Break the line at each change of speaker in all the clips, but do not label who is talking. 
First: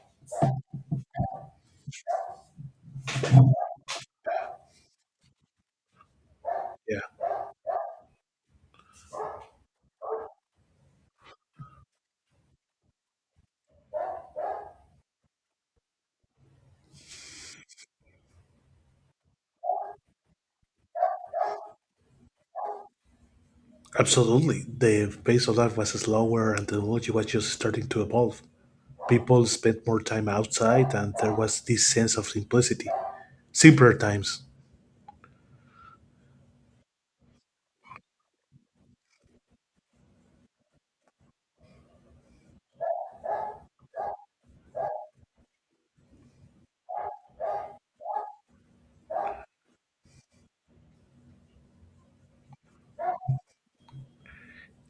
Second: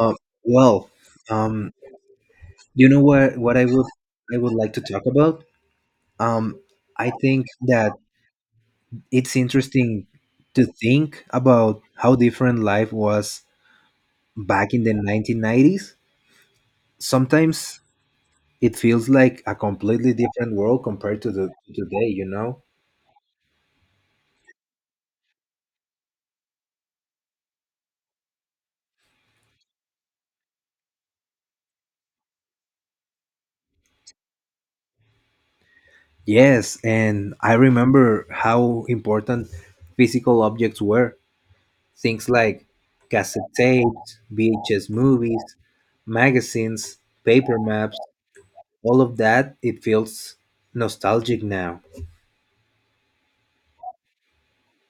Um, well, um, you know what? What I would like to talk about. Um,
Yeah,
I think that it's interesting to think about how different life was back in the 1990s. Sometimes it feels like a completely different world compared to the to today. You know?
absolutely. The pace of life was slower and technology was just starting to evolve. People spent more time outside and there was this sense of simplicity. Simpler times.
Yes, and I remember how important physical objects were. Things like cassette tapes, VHS movies, magazines, paper maps, all of that, it feels nostalgic now.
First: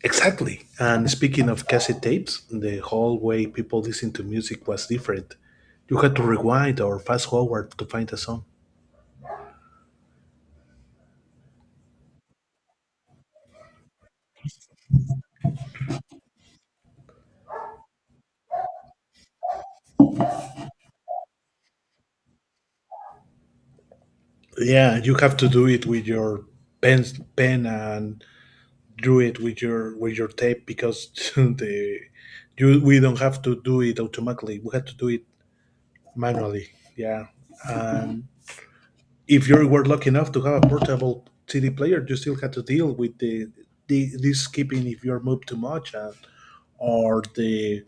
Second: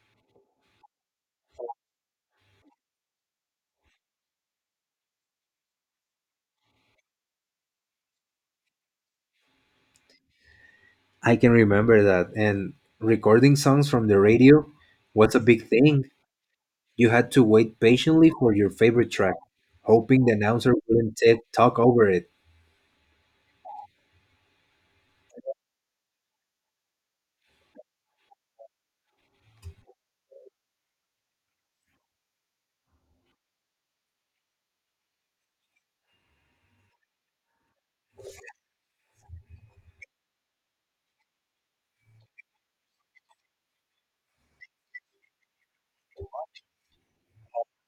Exactly. And speaking of cassette tapes, the whole way people listened to music was different. You had to rewind or fast forward to find a song.
I can remember that. And recording songs from the radio was a big thing. You had to wait patiently for your favorite track, hoping the announcer wouldn't talk over it.
Yeah, you have to do it with your pen, pen and do it with your tape because the you we don't have to do it automatically. We had to do it manually. Yeah. And if you were lucky enough to have a portable CD player, you still had to deal with the this skipping if you're moved too much, and, or the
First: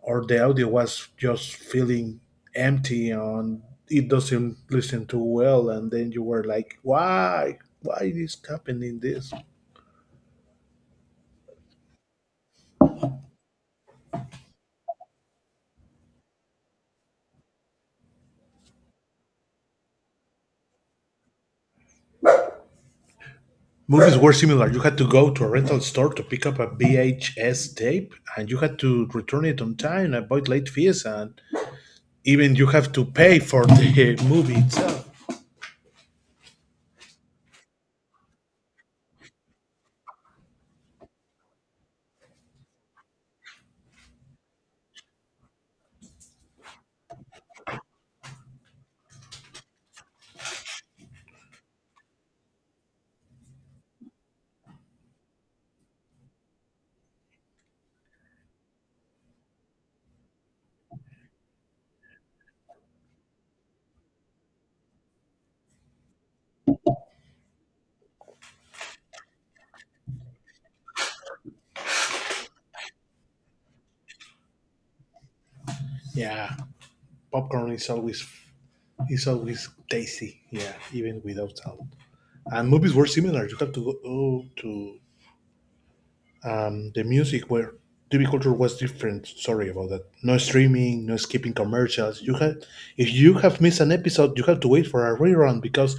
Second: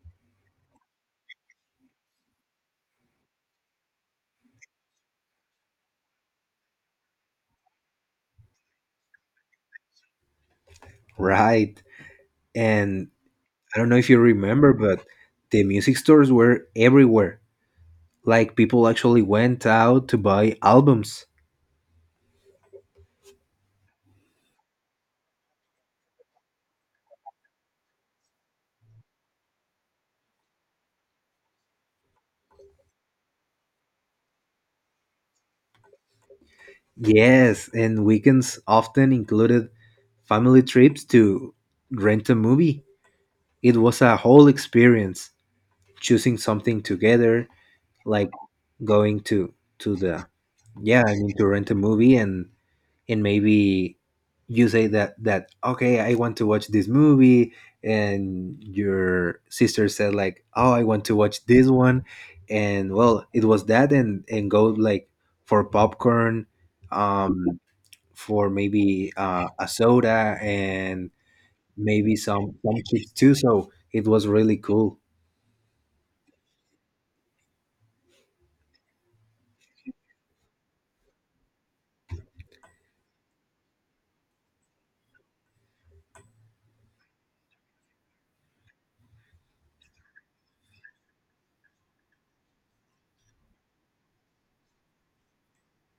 or the audio was just feeling empty and it doesn't listen too well, and then you were like, why? Why is happening this?
Right. And I don't know if you remember, but the music stores were everywhere. Like people actually went out to buy albums.
Movies were similar. You had to go to a rental store to pick up a VHS tape, and you had to return it on time, and avoid late fees, and even you have to pay for the movie itself.
Yes, and weekends often included family trips to rent a movie. It was a whole experience choosing something together, like going to the yeah, I mean, to rent a movie, and maybe you say that okay, I want to watch this movie, and your sister said like, "Oh, I want to watch this one." And well, it was that, and go like for popcorn um for maybe a soda, and maybe some chips too. So it was really cool.
Yeah, popcorn is always tasty. Yeah, even without sound. And movies were similar. You have to go to the music where TV culture was different. Sorry about that. No streaming, no skipping commercials. You had if you have missed an episode, you have to wait for a rerun because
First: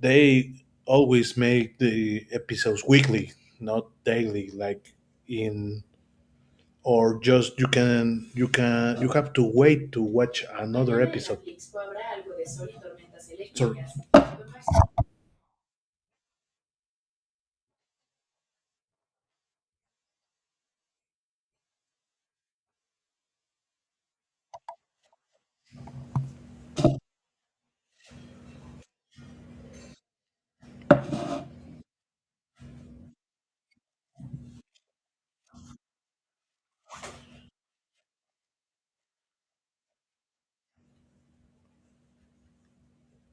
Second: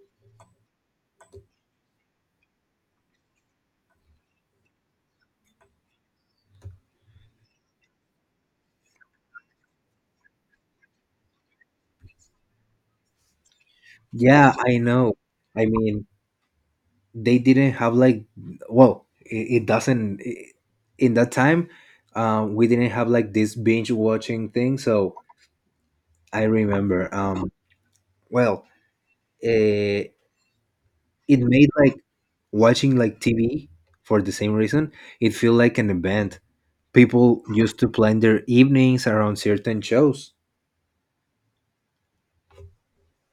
they always make the episodes weekly, not daily, like in or just you have to wait to watch another episode. Sorry.
Yeah, I know. I mean, they didn't have like well, it doesn't I in that time. We didn't have like this binge watching thing. So I remember. Well, eh, it made like watching like TV for the same reason. It feel like an event. People used to plan their evenings around certain shows.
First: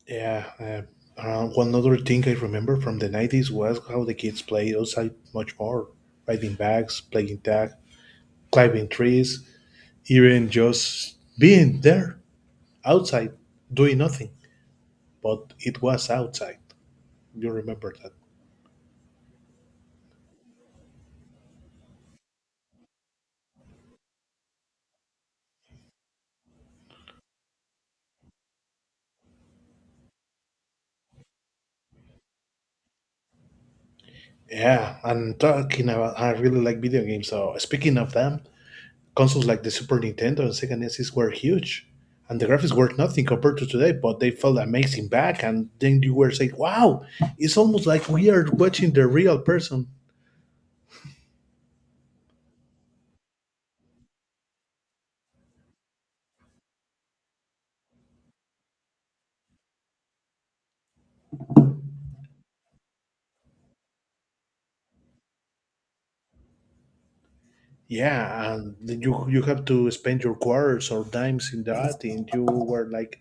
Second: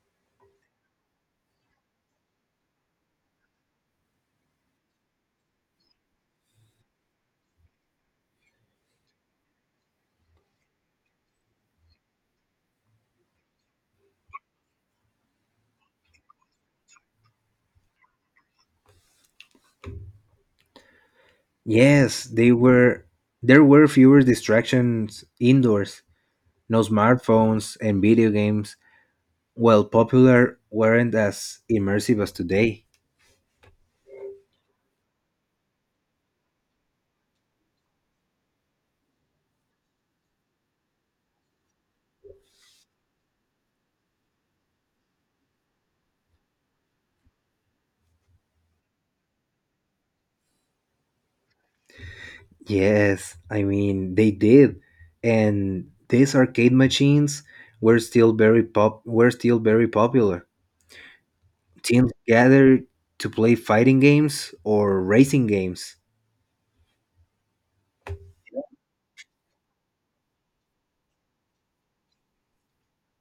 Yeah, one other thing I remember from the 90s was how the kids played outside much more, riding bags, playing tag, climbing trees, even just being there outside, doing nothing. But it was outside. You remember that?
Yes, they were. There were fewer distractions indoors, no smartphones and video games, while popular weren't as immersive as today.
Yeah, and talking about, I really like video games. So speaking of them, consoles like the Super Nintendo and Sega Genesis were huge, and the graphics were nothing compared to today, but they felt amazing back. And then you were saying, "Wow, it's almost like we are watching the real person."
Yes, I mean they did, and these arcade machines were still very popular. Teams gathered to play fighting games or racing games.
Yeah, and then you have to spend your quarters or dimes in that, and you were like,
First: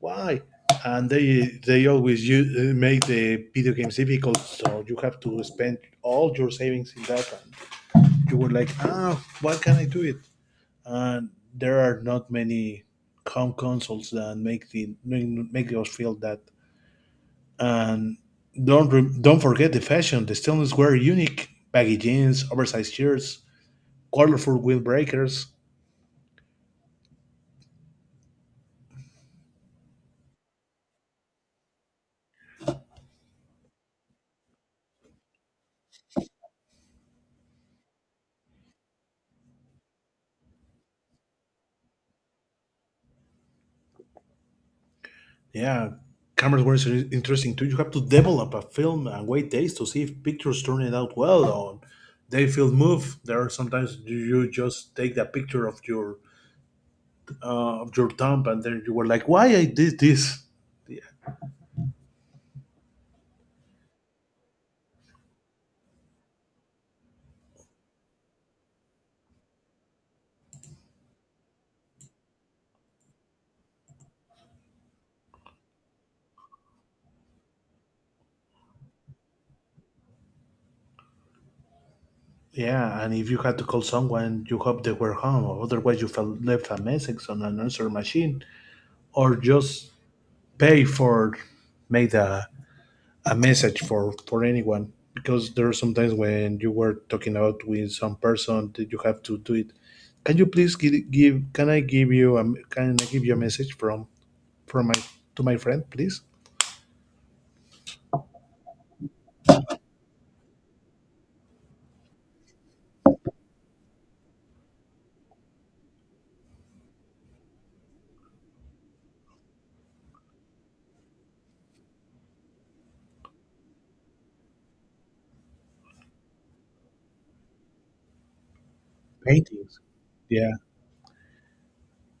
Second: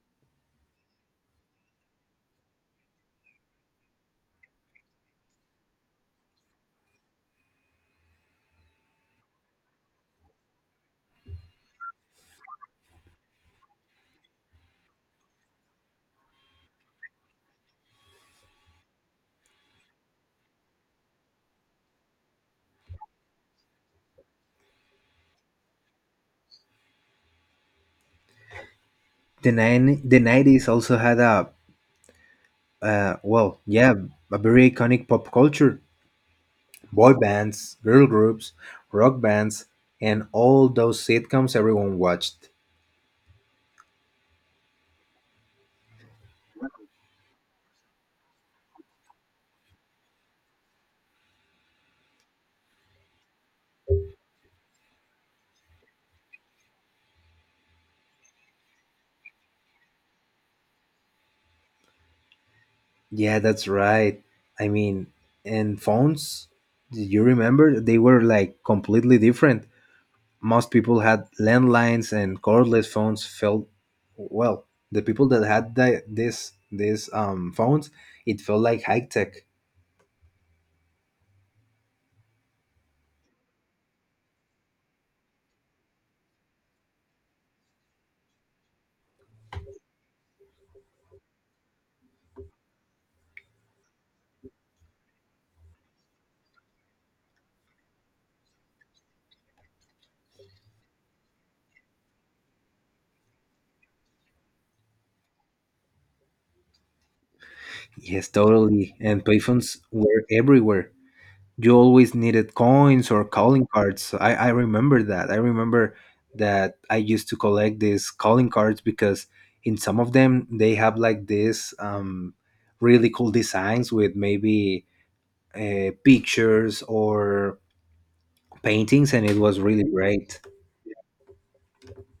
"Why?" And they always use, make the video games difficult, so you have to spend all your savings in that. And you were like, "Ah, why can't I do it?" And there are not many home consoles that make the make us feel that. And don't forget the fashion. The stainless wear unique baggy jeans, oversized shirts, colorful wheel breakers.
The nineties also had uh, well, yeah, a very iconic pop culture. Boy bands, girl groups, rock bands, and all those sitcoms everyone watched.
Yeah, cameras were interesting too. You have to develop a film and wait days to see if pictures turn it out well or they feel move. There are sometimes you just take the picture of your thumb and then you were like, why I did this?
Yeah, that's right. I mean, and phones, do you remember? They were like completely different. Most people had landlines, and cordless phones felt, well, the people that had the, this phones, it felt like high tech.
Yeah, and if you had to call someone, you hope they were home, or otherwise you felt left a message on an answer machine, or just pay for made a message for anyone. Because there are sometimes when you were talking about with some person that you have to do it. Can you please give can I give you a message from my to my friend, please?
Yes, totally. And payphones were everywhere. You always needed coins or calling cards. So, I remember that. I remember that I used to collect these calling cards because in some of them they have like this really cool designs with maybe pictures or paintings, and it was
Paintings.
really great.
Yeah,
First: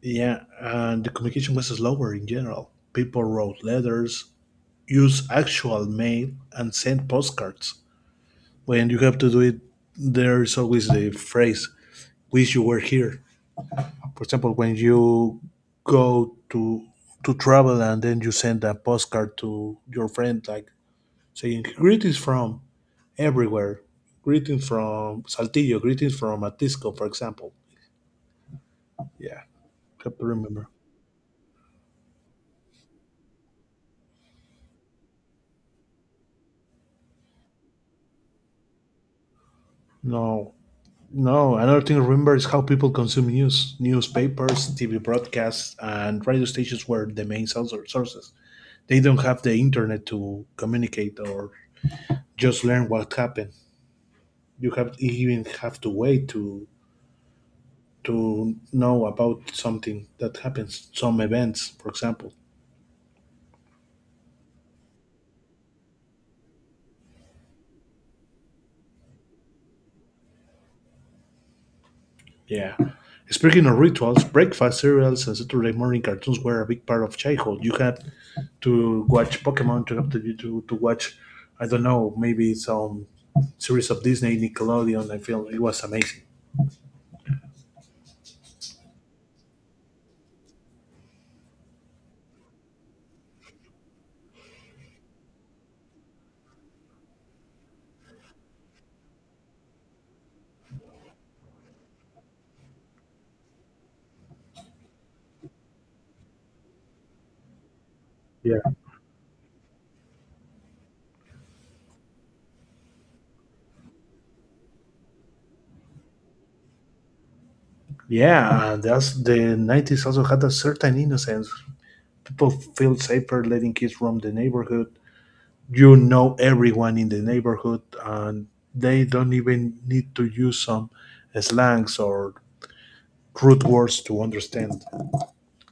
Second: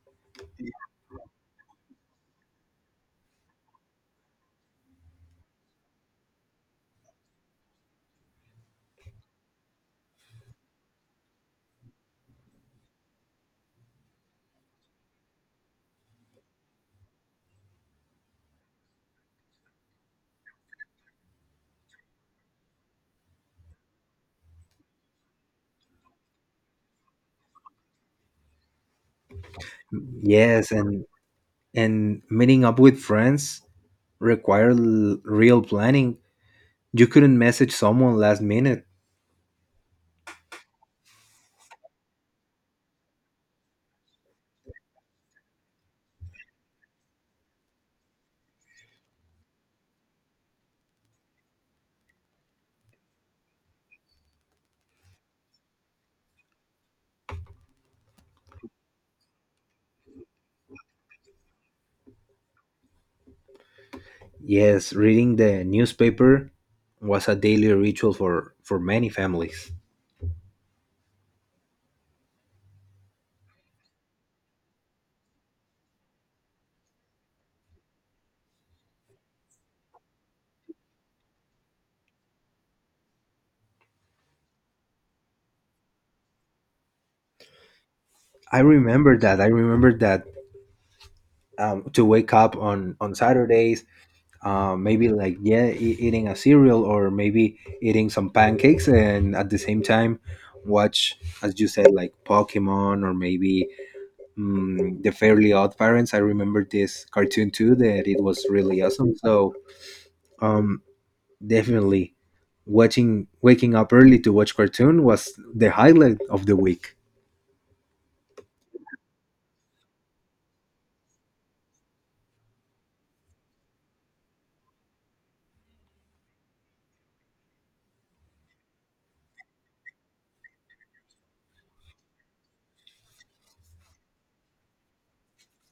yeah, and the communication was slower in general. People wrote letters, use actual mail and send postcards. When you have to do it, there's always the phrase "wish you were here." For example, when you go to travel and then you send a postcard to your friend, like saying greetings from everywhere, greetings from Saltillo, greetings from Atisco, for example. Yeah, have to remember.
Yes, and meeting up with friends required real planning. You couldn't message someone last minute.
No, no, another thing to remember is how people consume news. Newspapers, TV broadcasts, and radio stations were the main sources. They don't have the internet to communicate or just learn what happened. You even have to wait to know about something that happens, some events, for example.
Yes, reading the newspaper was a daily ritual for many families.
Yeah. Speaking of rituals, breakfast cereals and Saturday morning cartoons were a big part of childhood. You had to watch Pokemon to have to watch, I don't know, maybe some series of Disney, Nickelodeon. I feel it was amazing.
I remember that. I remember that to wake up on Saturdays, maybe like, yeah, eating a cereal or maybe eating some pancakes, and at the same time watch, as you said, like Pokemon or maybe the Fairly Odd Parents. I remember this cartoon too that it was
Yeah,
really awesome. So. Um, Definitely. Watching Waking up early to watch cartoon was the highlight of the week.
yeah. and That's the 90s also had a certain innocence. People feel safer letting kids roam the neighborhood. You know everyone in the neighborhood, and they don't even need to use some slangs or crude words to understand.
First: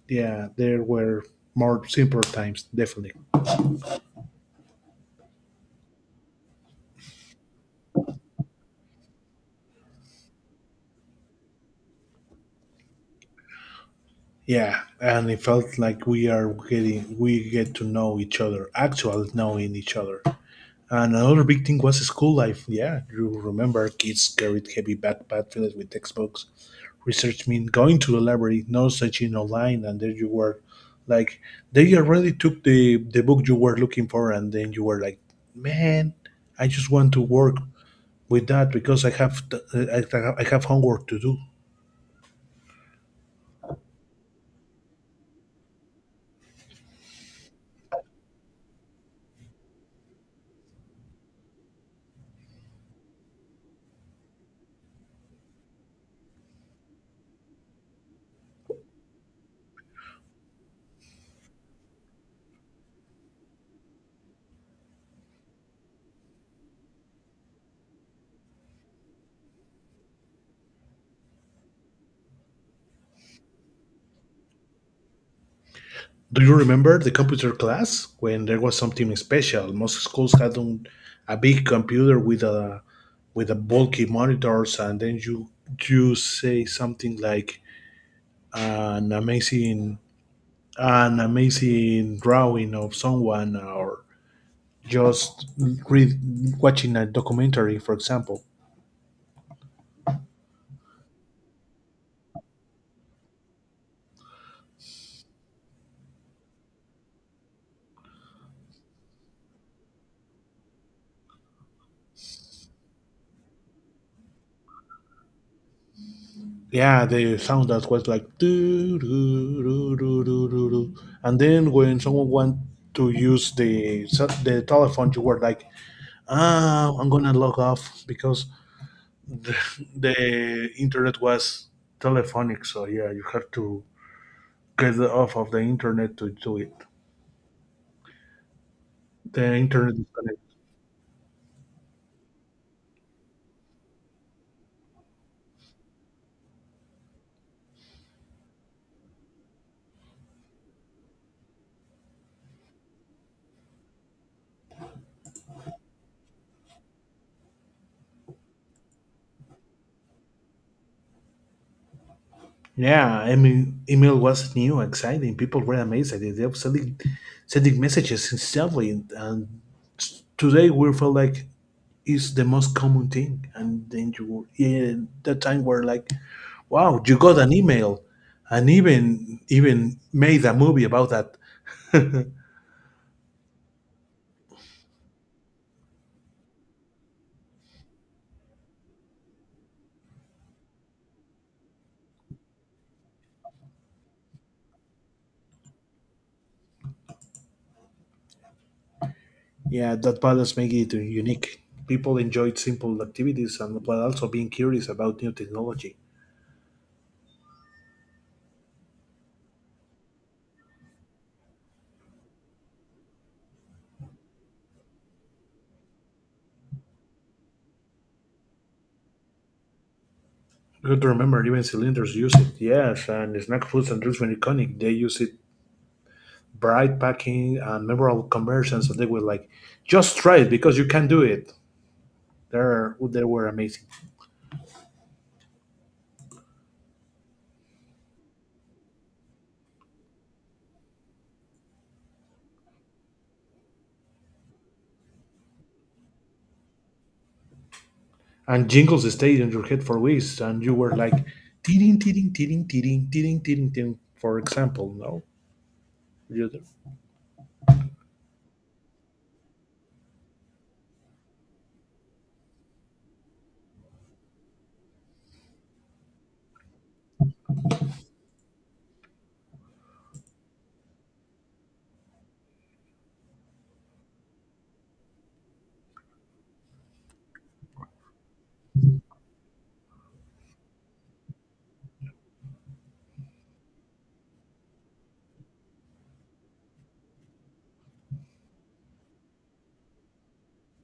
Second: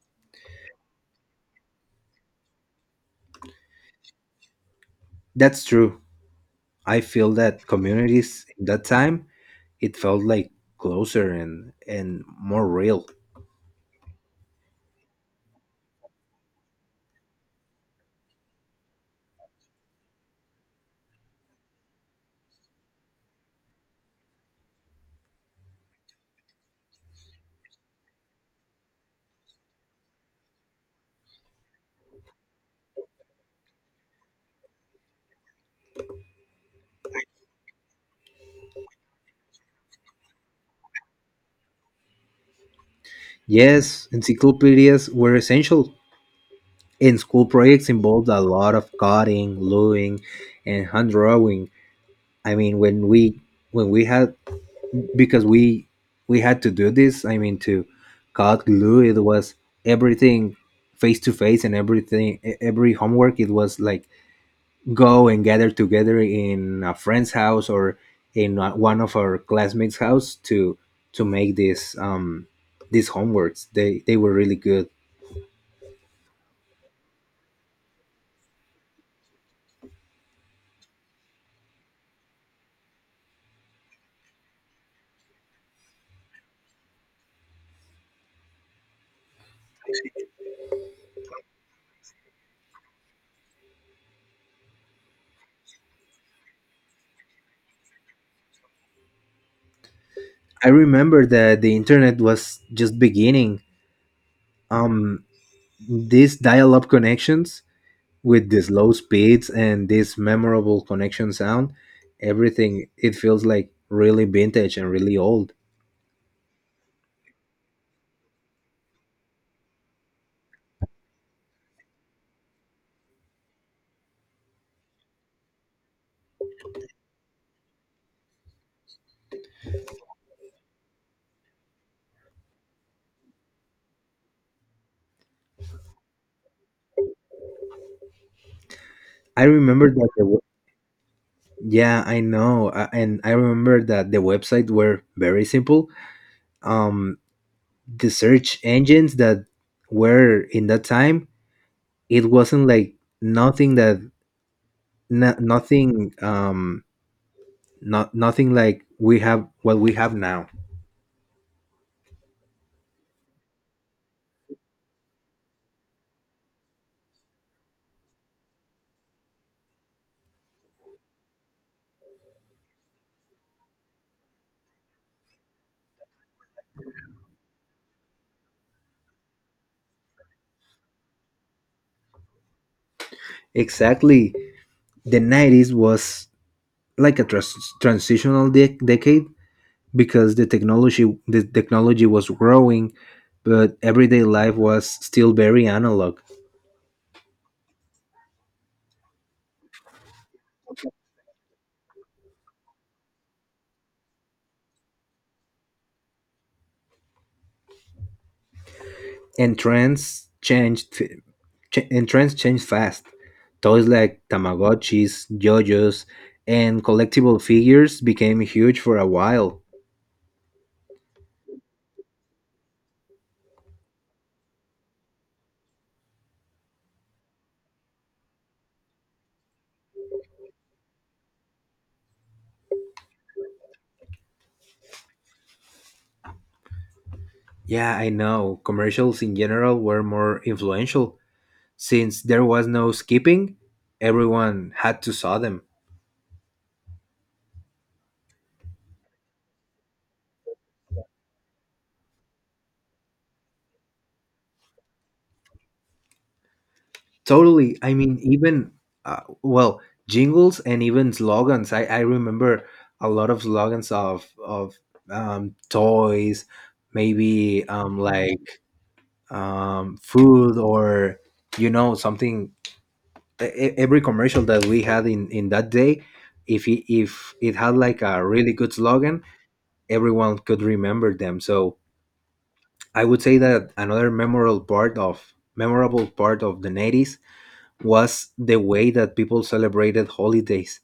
Yeah, there were more simpler times, definitely.
That's true. I feel that communities in that time it felt like closer and more real.
Yeah, and it felt like we get to know each other, actual knowing each other. And another big thing was school life. Yeah, you remember kids carried heavy backpacks filled with textbooks. Research mean going to the library, no searching online, and there you were, like they already took the book you were looking for, and then you were like, man, I just want to work with that because I have homework to do.
Yes, encyclopedias were essential. And school projects involved a lot of cutting, gluing, and hand drawing. I mean, when we had, because we had to do this, I mean, to cut glue, it was everything face to face, and everything every homework it was like go and gather together in a friend's house or in one of our classmates house to make this these homeworks. They were really good.
Do you remember the computer class when there was something special? Most schools had a big computer with a bulky monitors, and then you say something like an amazing an amazing drawing of someone, or just read watching a documentary, for example.
I remember that the internet was just beginning. um these dial-up connections with these low speeds and this memorable connection sound, everything it feels like really vintage and really old.
Yeah, the sound that was like doo doo doo doo doo doo, doo. And then when someone want to use the telephone, you were like, I'm gonna log off because the, the internet was telephonic. So yeah, you have to get off of the internet to do it.
I
The
remember
internet is
that
connected.
yeah, I know, and I remember that the website were very simple. Um, the search engines that were in that time, it wasn't like nothing that, no, nothing, not nothing like we have what we have now.
Yeah, I mean, email was new, exciting. People were amazed at it. They were sending messages instantly, and today we feel like it's the most common thing. And then you, yeah, that time we're like, wow, you got an email, and even made a movie about that.
Exactly, the nineties was like a transitional decade because the technology was growing, but everyday life was still very analog.
Yeah, that balance makes it unique. People enjoyed simple activities and while also being curious about new technology.
And trends changed. And trends changed fast. Toys like Tamagotchis, JoJo's, and collectible figures became huge for a while.
Good to remember, even cylinders use it. Yes, and snack foods and drinks were iconic. They use it bright packing and memorable conversions, and they were like, "Just try it because you can do it." There, they were amazing.
Yeah, I know. Commercials in general were more influential since there was no skipping. Everyone had to saw them.
And jingles stayed in your head for weeks, and you were like, "Tiring, tiring, tiring, tiring, tiring, tiring, tiring." For example, no. You-
Totally. I mean, even uh, well, jingles and even slogans. I remember a lot of slogans of toys, maybe, like food, or, you know, something. Every commercial that we had in that day, if it had like a really good slogan, everyone could remember them. So I would say that another memorable part of the 90s was the way that people celebrated holidays.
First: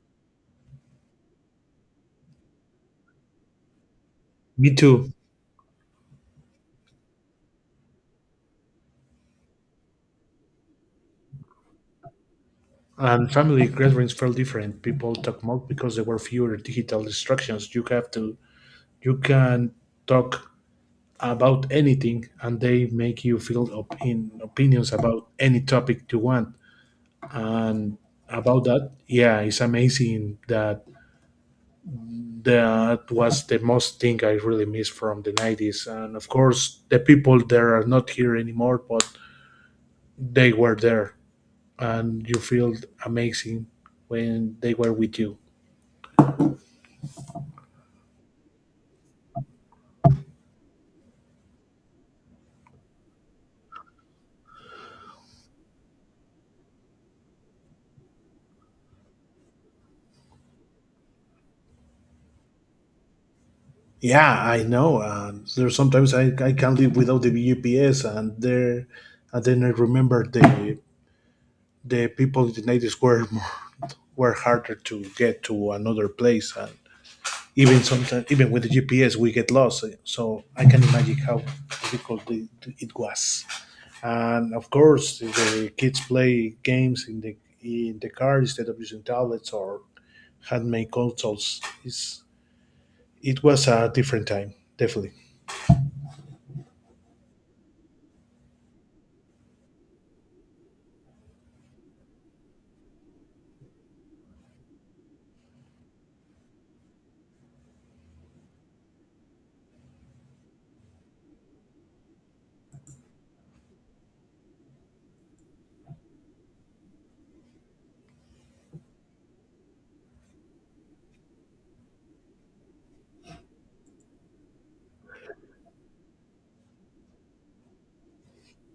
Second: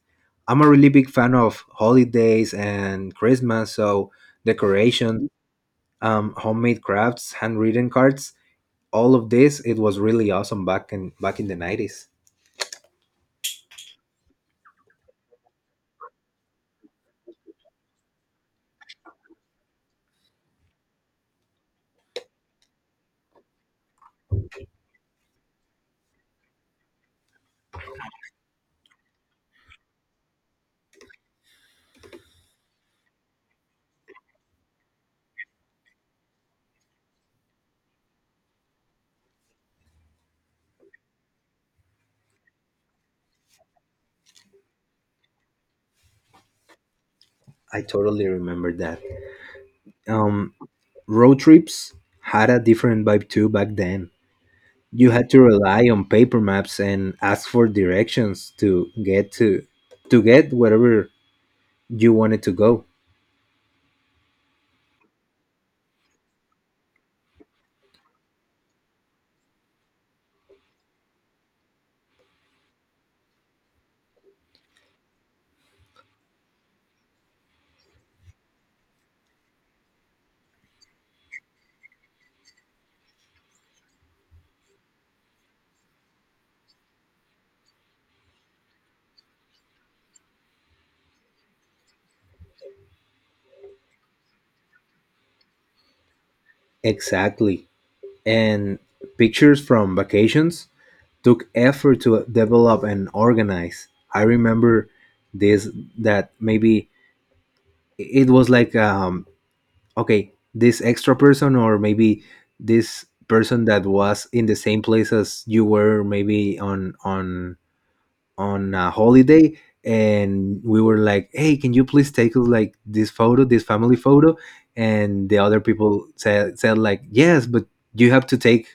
I'm a really big fan of holidays and Christmas, so
Me too.
decoration, homemade crafts, handwritten cards, all of this. It was really awesome back in the nineties.
And family gatherings felt different. People talk more because there were fewer digital distractions. You have to, you can talk about anything, and they make you fill up in opinions about any topic you want. And about that, yeah, it's amazing that that was the most thing I really miss from the 90s. And of course, the people there are not here anymore, but they were there, and you feel amazing when they were with you.
I totally remember that. Um, Road trips had a different vibe too back then. You had to rely on paper maps and ask for directions to get wherever you wanted to go.
Yeah, I know. There's sometimes I can't live without the UPS, and then I remember the people in the 90s were more, were harder to get to another place, and even sometimes even with the GPS we get lost. So I can imagine how difficult it was. And of course, the kids play games in the car instead of using tablets or handmade consoles. It was a different time, definitely.
Exactly. And pictures from vacations took effort to develop and organize. I remember this that maybe it was like okay, this extra person, or maybe this person that was in the same place as you were, maybe on a holiday, and we were like, hey, can you please take us like this photo, this family photo, and the other people said like, yes, but you have to take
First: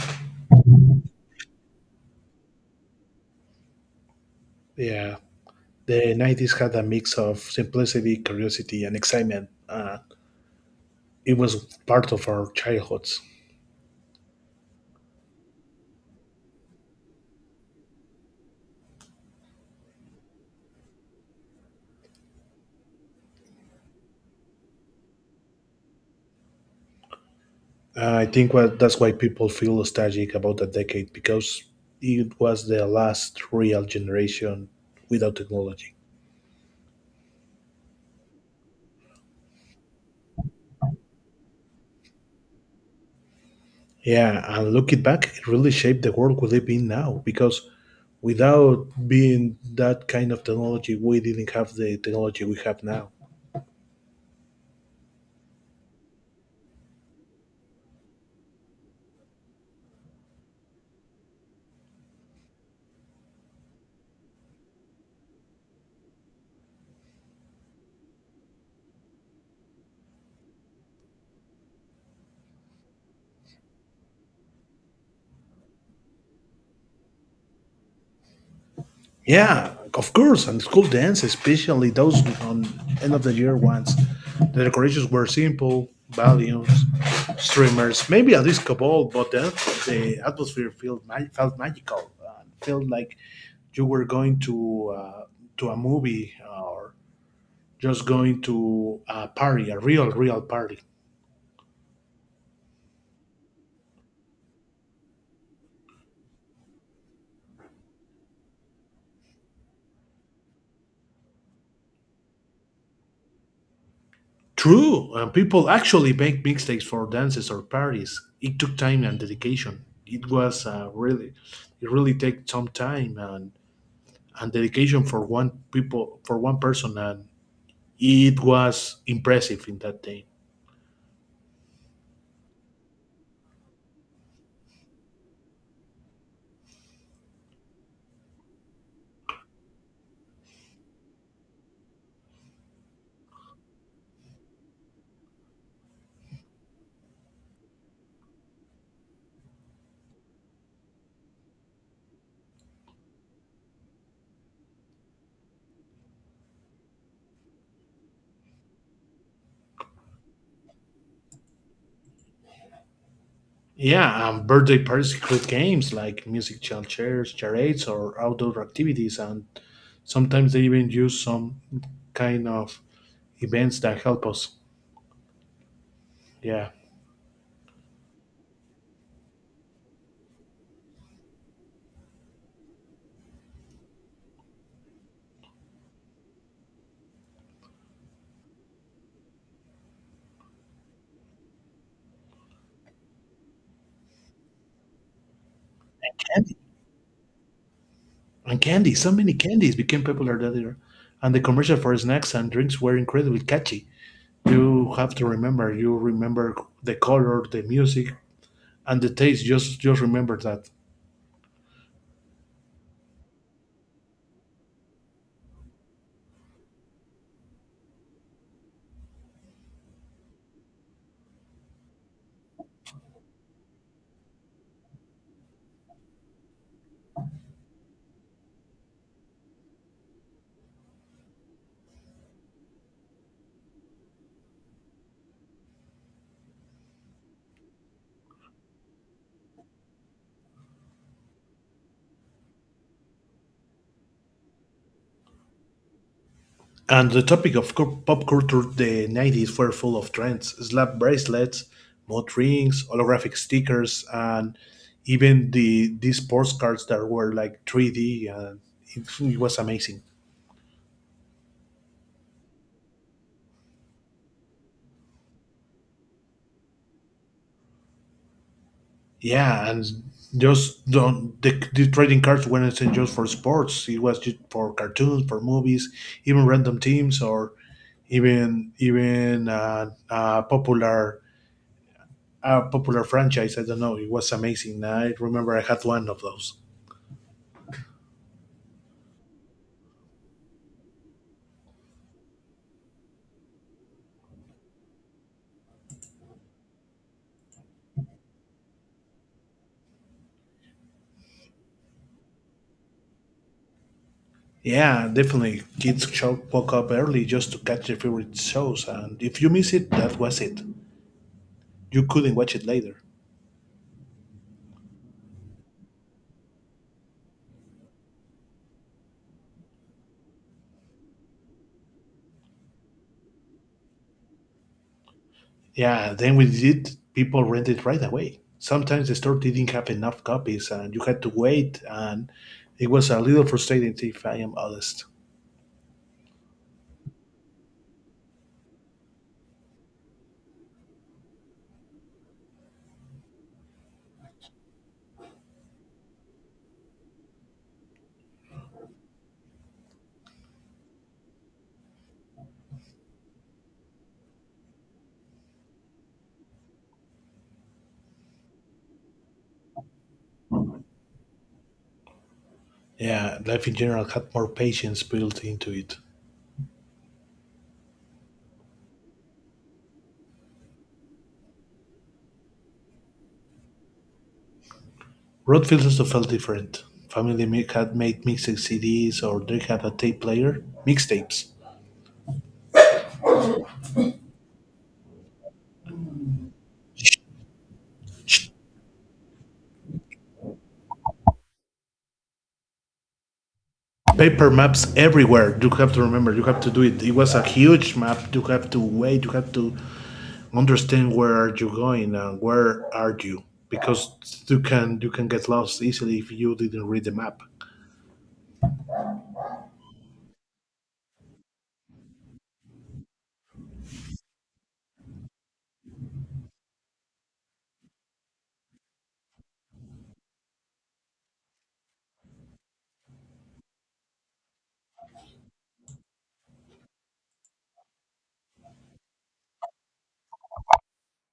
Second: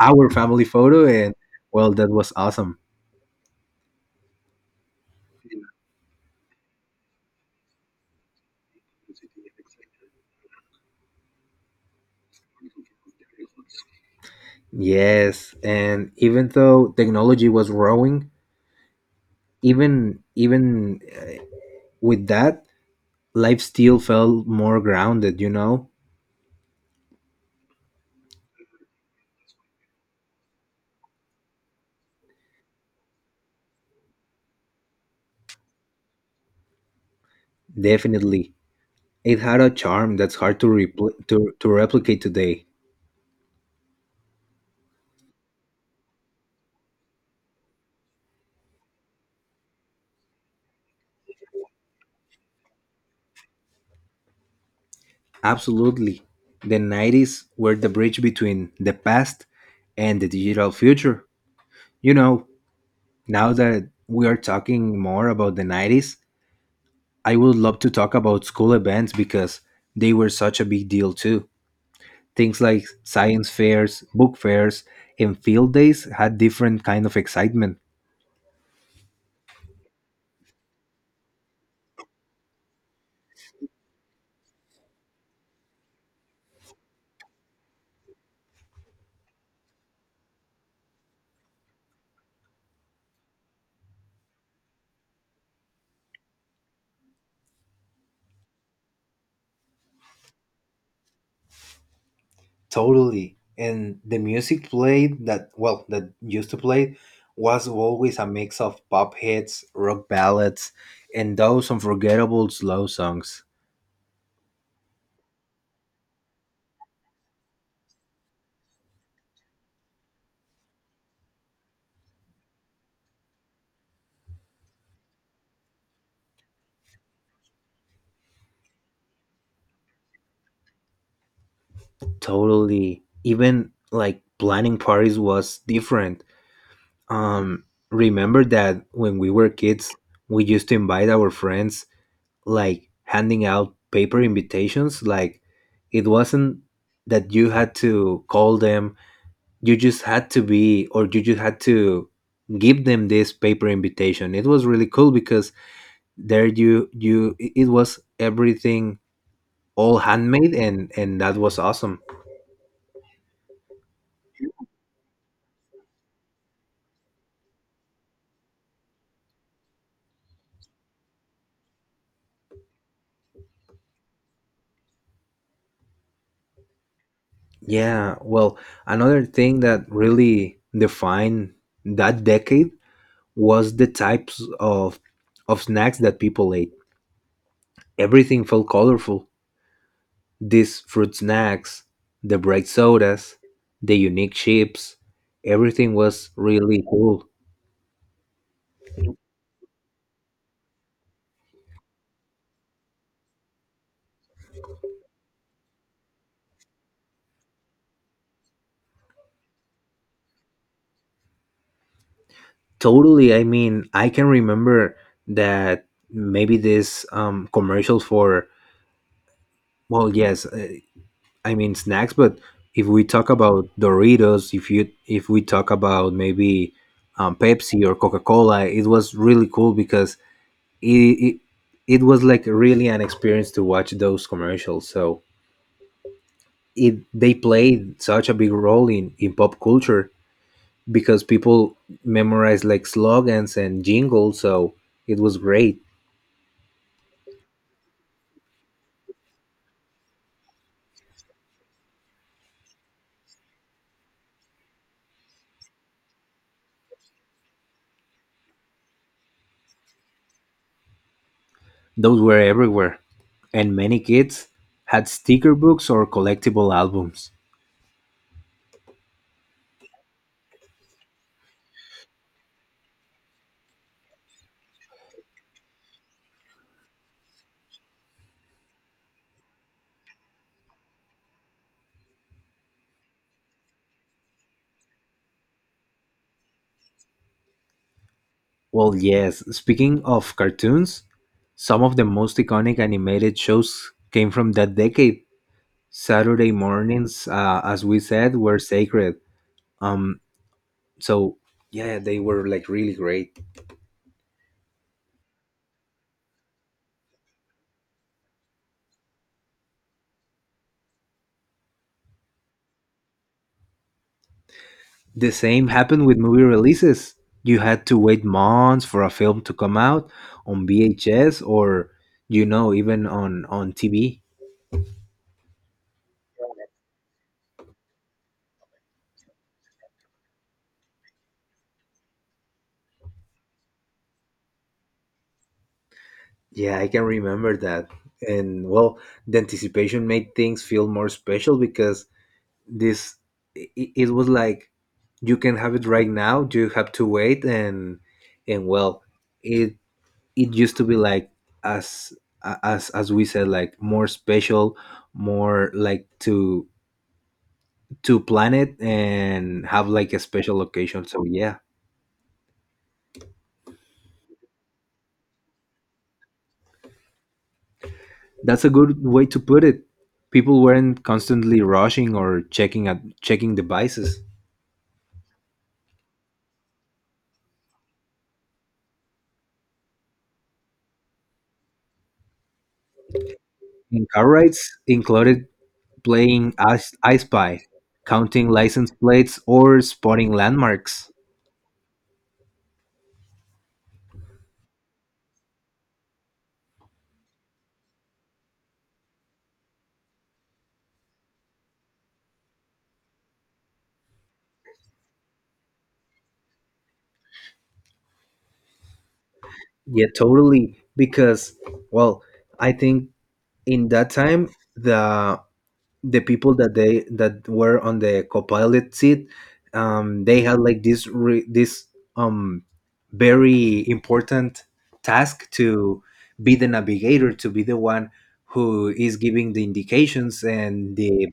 our family photo. And well, that was awesome.
Yeah. The 90s had a mix of simplicity, curiosity, and excitement. It was part of our childhoods.
Yes, and even though technology was growing, even with that, life still felt more grounded, you know.
I think that's why people feel nostalgic about that decade because it was the last real generation without technology.
Definitely. It had a charm that's hard to replicate today.
Yeah, and looking back, it really shaped the world we live in now because without being that kind of technology, we didn't have the technology we have now.
Absolutely, the 90s were the bridge between the past and the digital future, you know. Now that we are talking more about the 90s, I would love to talk about school events, because they were such a big deal too. Things like science fairs, book fairs, and field days had different kind of excitement.
Yeah, of course, and school dance, especially those on end of the year ones. The decorations were simple, balloons, streamers, maybe a disco ball, but the atmosphere felt magical. Felt like you were going to a movie or just going to a party, a real real party.
Totally. And the music played that well that used to play was always a mix of pop hits, rock ballads, and those unforgettable slow songs.
True, and people actually make mixtapes for dances or parties. It took time and dedication. It was uh, really it really took some time and dedication for one people for one person, and it was impressive in that day.
Totally. Even like planning parties was different. Um, Remember that when we were kids, we used to invite our friends, like handing out paper invitations. Like it wasn't that you had to call them, you just had to be, or you just had to give them this paper invitation. It was really cool because there, it was everything all handmade, and that was awesome.
Yeah, and birthday parties include games like music child chairs, charades, or outdoor activities, and sometimes they even use some kind of events that help us. Yeah,
Yeah, well, another thing that really defined that decade was the types of snacks that people ate. Everything felt colorful. These fruit snacks, the bright sodas, the unique chips, everything was
candy
really cool.
and candy. So many candies became popular that year, and the commercial for snacks and drinks were incredibly catchy. You have to remember. You remember the color, the music, and the taste. Just remember that.
Totally, I mean, I can remember that maybe this commercials for, well, yes, I mean, snacks, but if we talk about Doritos, if we talk about maybe, Pepsi or Coca Cola, it was really cool because it, it it was like really an experience to watch those commercials. So it they played such a big role in pop culture because people memorized like slogans and jingles. So it was great.
And the topic of pop culture, the 90s were full of trends slap bracelets, mud rings, holographic stickers, and even these sports cards that were like 3D. And it, it was amazing.
Those were everywhere, and many kids had sticker books or collectible albums.
Yeah, and just don't, the trading cards weren't just for sports, it was just for cartoons, for movies, even random teams, or even even popular. A popular franchise, I don't know. It was amazing. I remember I had one of those.
Well, yes. Speaking of cartoons, some of the most iconic animated shows came from that decade. Saturday mornings, as we said, were sacred. Um, So yeah, they were like really great.
Yeah, definitely. Kids show woke up early just to catch their favorite shows, and if you miss it, that was it. You couldn't watch it later.
The same happened with movie releases. You had to wait months for a film to come out on VHS, or, you know, even on TV.
Yeah, then we did. People rented right away. Sometimes the store didn't have enough copies, and you had to wait, and it was a little frustrating, if I am honest.
Yeah, I can remember that. And well, the anticipation made things feel more special because this it was like you can have it right now, you have to wait. And it it used to be like as as we said, like more special, more like to plan it and have like a special occasion. So yeah,
Yeah, life in general had more patience built into it.
that's a good way to put it. People weren't constantly rushing or checking devices.
Roadfields also felt different. Family had made mixed CDs, or they had a tape player, mixtapes,
And car rides included playing as I spy, counting license plates, or spotting landmarks.
paper maps everywhere. You have to remember, you have to do it. It was a huge map. You have to wait. You have to understand where are you going and where are you, because you can get lost easily if you didn't read the map.
Yeah, totally, because well, I think in that time, the people that they that were on the copilot seat, they had like this um very important task to be the navigator, to be the one who is giving the indications, and the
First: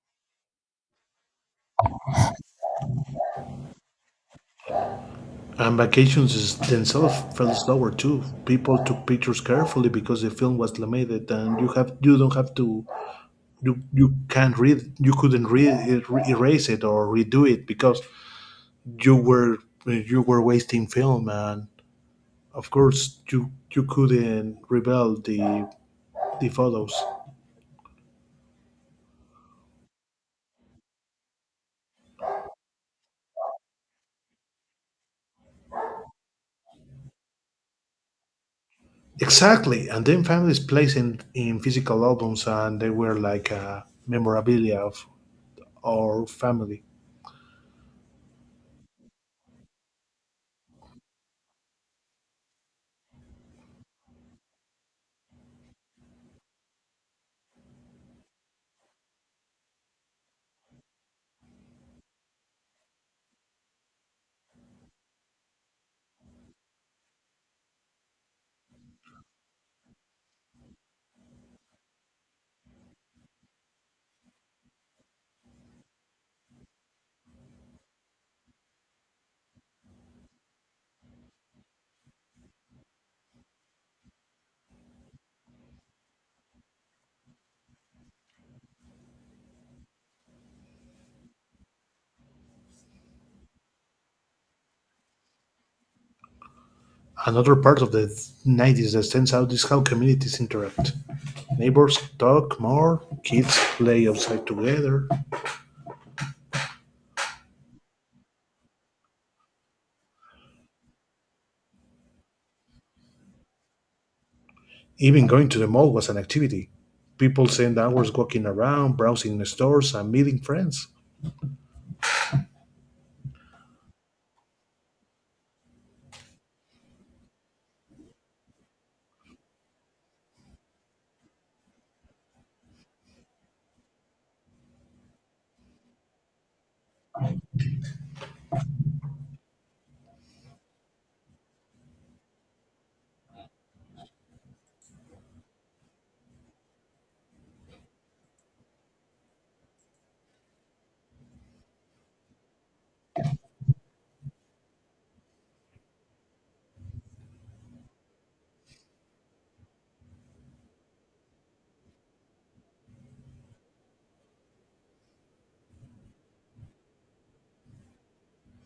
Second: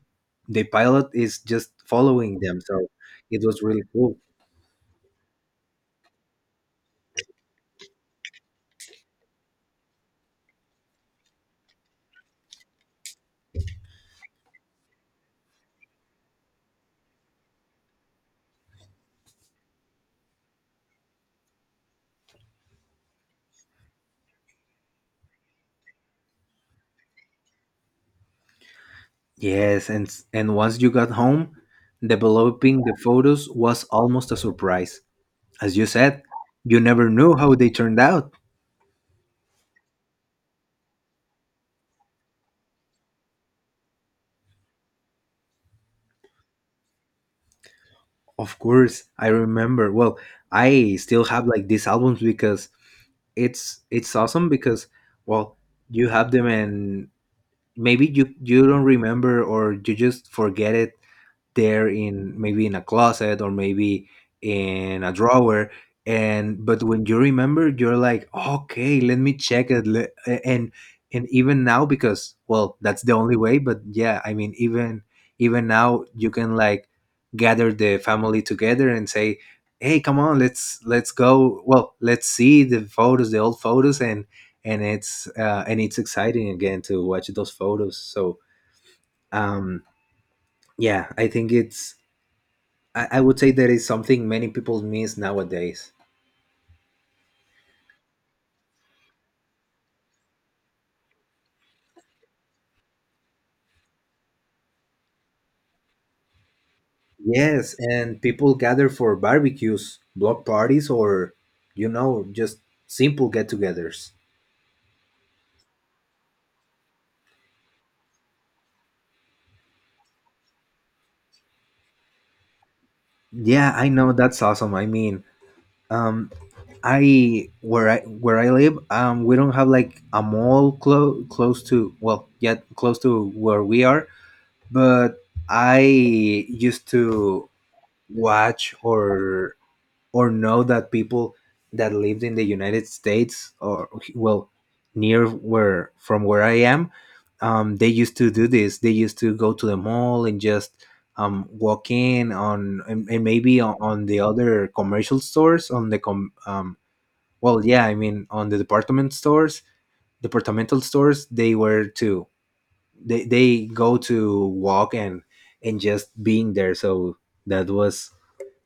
pilot is just following them. So it was really cool.
And vacations is themselves fell slower too. People took pictures carefully because the film was limited, and you have you don't have to you you can't read you couldn't read, erase it or redo it because you were you were wasting film, and of course you couldn't reveal the photos.
Yes, and once you got home, developing the photos was almost a surprise. As you said, you never knew how they turned out.
Exactly, and then families placed in physical albums and they were like a memorabilia of our family.
Of course, I remember. Well, I still have like these albums because it's awesome. Because well, you have them, and maybe you don't remember, or you just forget it there in, maybe in a closet, or maybe in a drawer. And but when you remember, you're like, okay, let me check it. and and even now, because well, that's the only way. But yeah, I mean, even even now you can like gather the family together and say, hey, come on, let's go well let's see the photos, the old photos. And and it's exciting again to watch those photos. So um yeah, I think it's, I would say that is something many people miss nowadays.
Another part of the 90s that stands out is how communities interact, neighbors talk more, kids play outside together.
Yes, and people gather for barbecues, block parties, or, just simple get togethers.
Even going to the mall was an activity. People spend hours walking around, browsing the stores and meeting friends.
Yeah, I know, that's awesome. I mean, um, I where I where I live, we don't have like a mall close to, well, yet close to where we are. But I used to watch, or know that people that lived in the United States, or well, near where, from where I am, they used to do this. They used to go to the mall and just walk in on, and maybe on the other commercial stores, on the com well yeah, I mean, on the department stores, departmental stores. They were to they go to walk, and just being there. So that was,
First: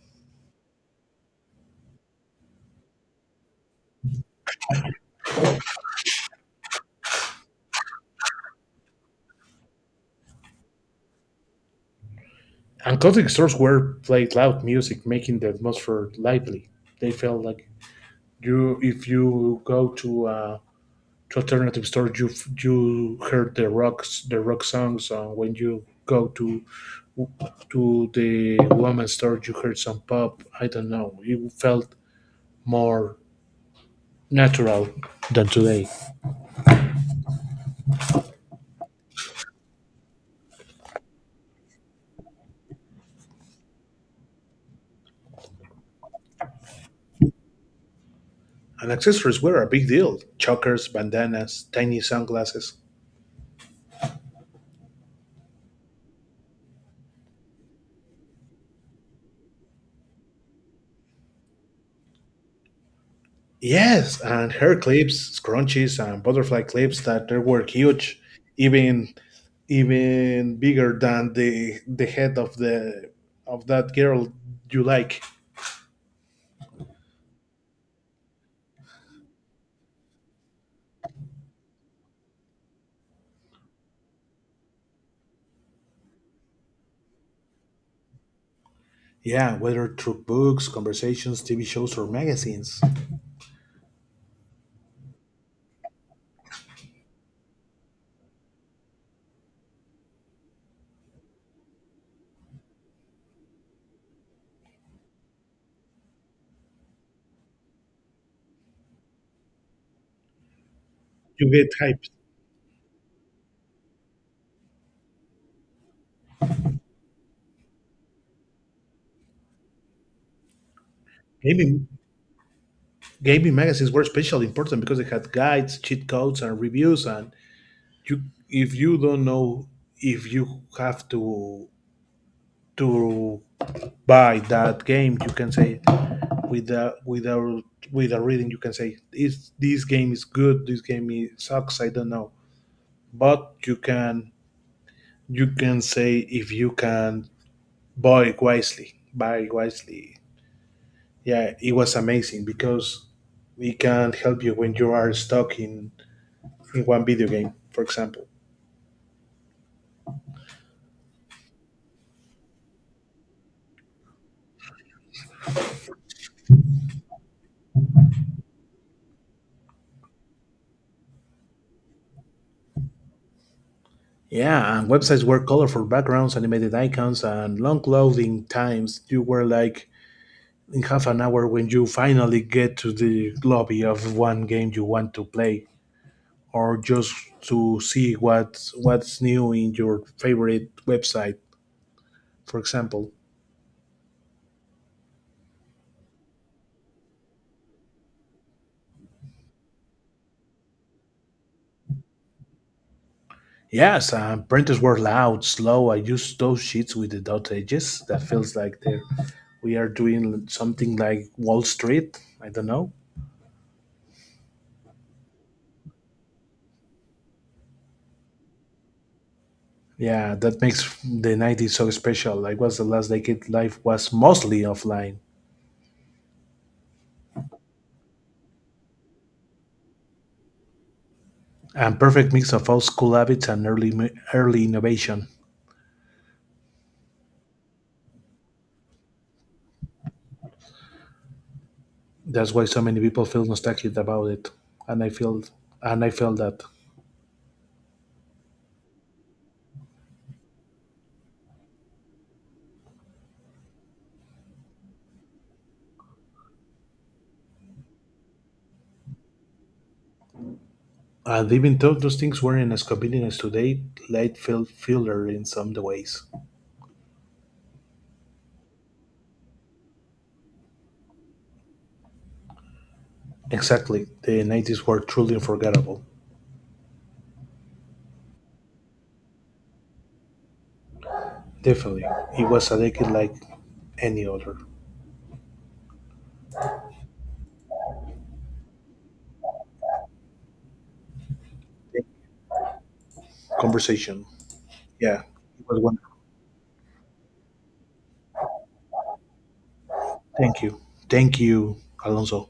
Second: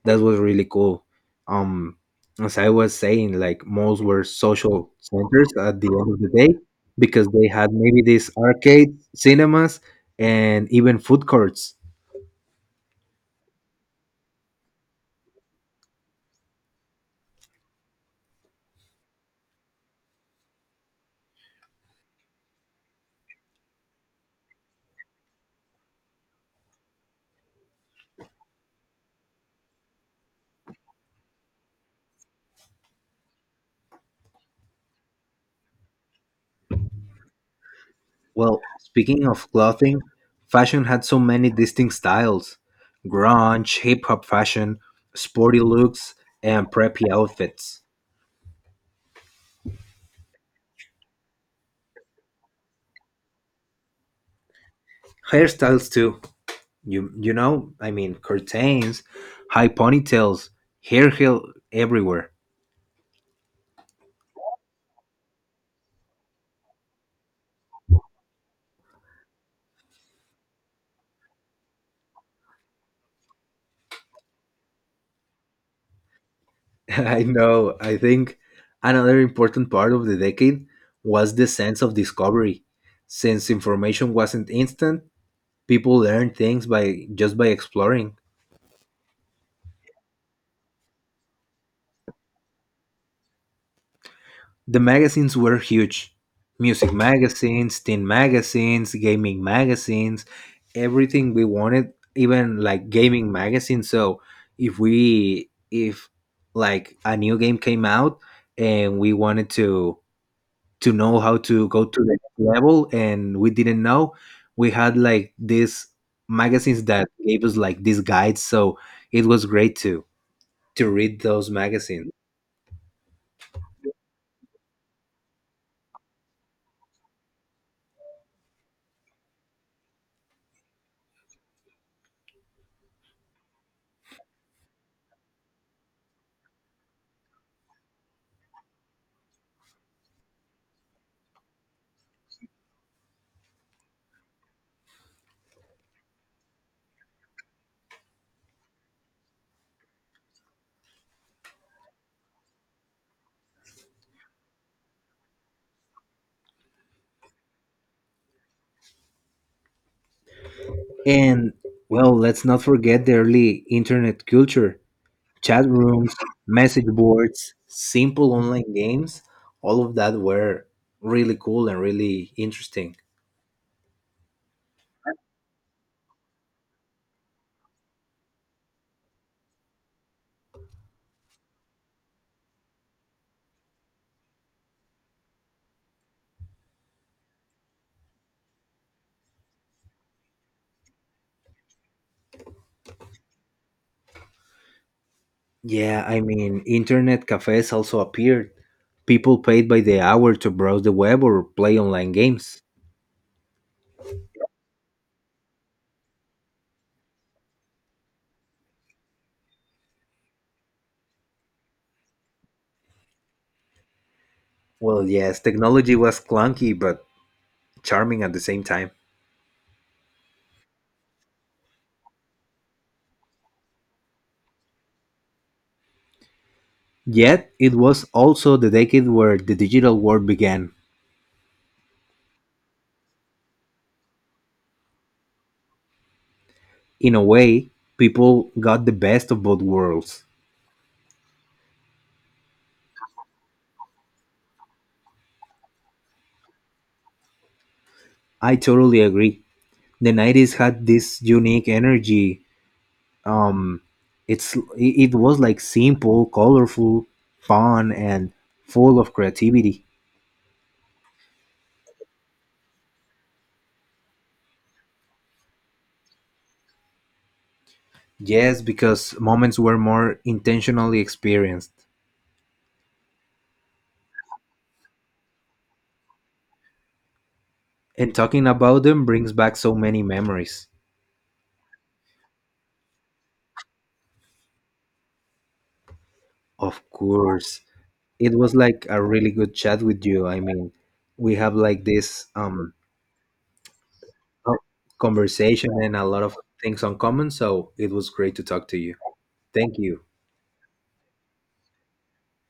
that was really cool. Um, as I was saying, like malls were social centers at the end of the day, because they had maybe these arcades, cinemas, and even food courts.
And concert stores were played loud music, making the atmosphere lively. They felt like you, if you go to alternative stores, you you heard the rock songs. When you go to the women's store, you heard some pop. I don't know. It felt more natural than today.
Well, speaking of clothing, fashion had so many distinct styles: grunge, hip hop fashion, sporty looks, and preppy outfits.
And accessories were a big deal: chokers, bandanas, tiny sunglasses.
Hairstyles, too. Curtains, high ponytails, hair heel everywhere.
Yes, and hair clips, scrunchies, and butterfly clips that they were huge, even even bigger than the head of the of that girl you like.
I know. I think another important part of the decade was the sense of discovery. Since information wasn't instant, people learned things by just by exploring.
Yeah, whether through books, conversations, TV shows, or magazines,
The magazines were huge. Music magazines, teen magazines, gaming magazines, everything we wanted, even like gaming magazines. So if like a new game came out, and we wanted to know how
you
to
get
go to
hyped.
the next level, and we didn't know, we had like these magazines that gave us like these guides. So it was great to read those
Gaming
magazines.
gaming magazines were especially important because they had guides, cheat codes, and reviews. And you, if you don't know, if you have to buy that game, you can say with a reading, you can say is this game is good, this game is, sucks, I don't know, but you can say if you can buy wisely, buy wisely. Yeah, it was amazing because it can help you when you are stuck in one video game, for example.
And well, let's not forget the early internet culture: chat rooms, message boards, simple online games. All of that were really cool and really interesting.
Yeah, and websites were colorful backgrounds, animated icons and long loading times. You were like in half an hour when you finally get to the lobby of one game you want to play, or just to see what's new in your favorite website, for example.
Yeah, I mean, internet cafes also appeared. People paid by the hour to browse the web or play online games.
Yes, printers were loud, slow. I use those sheets with the dot edges. That feels like they're, we are doing something like Wall Street. I don't know.
Well, yes, technology was clunky but charming at the same time.
Yeah, that makes the 90s so special. Like, was the last decade life was mostly offline.
Yet, it was also the decade where the digital world began.
And perfect mix of old school habits and early innovation.
In a way, people got the best of both worlds.
That's why so many people feel nostalgic about it. And I felt that.
I totally agree. The 90s had this unique energy. Um, it was like simple, colorful, fun, and full of creativity.
And even though those things weren't as convenient as today, life felt fuller in some ways.
Yes, because moments were more intentionally experienced.
Exactly. The 90s were truly unforgettable.
And talking about them brings back so many memories.
Definitely. It was a decade like any other.
Of course. It was like a really good chat with you. I mean, we have like this
Conversation.
uh,
Yeah. It
conversation
was
and a
wonderful.
lot of things on common, so it was great to talk to you. Thank you.
Thank you. Thank you, Alonso.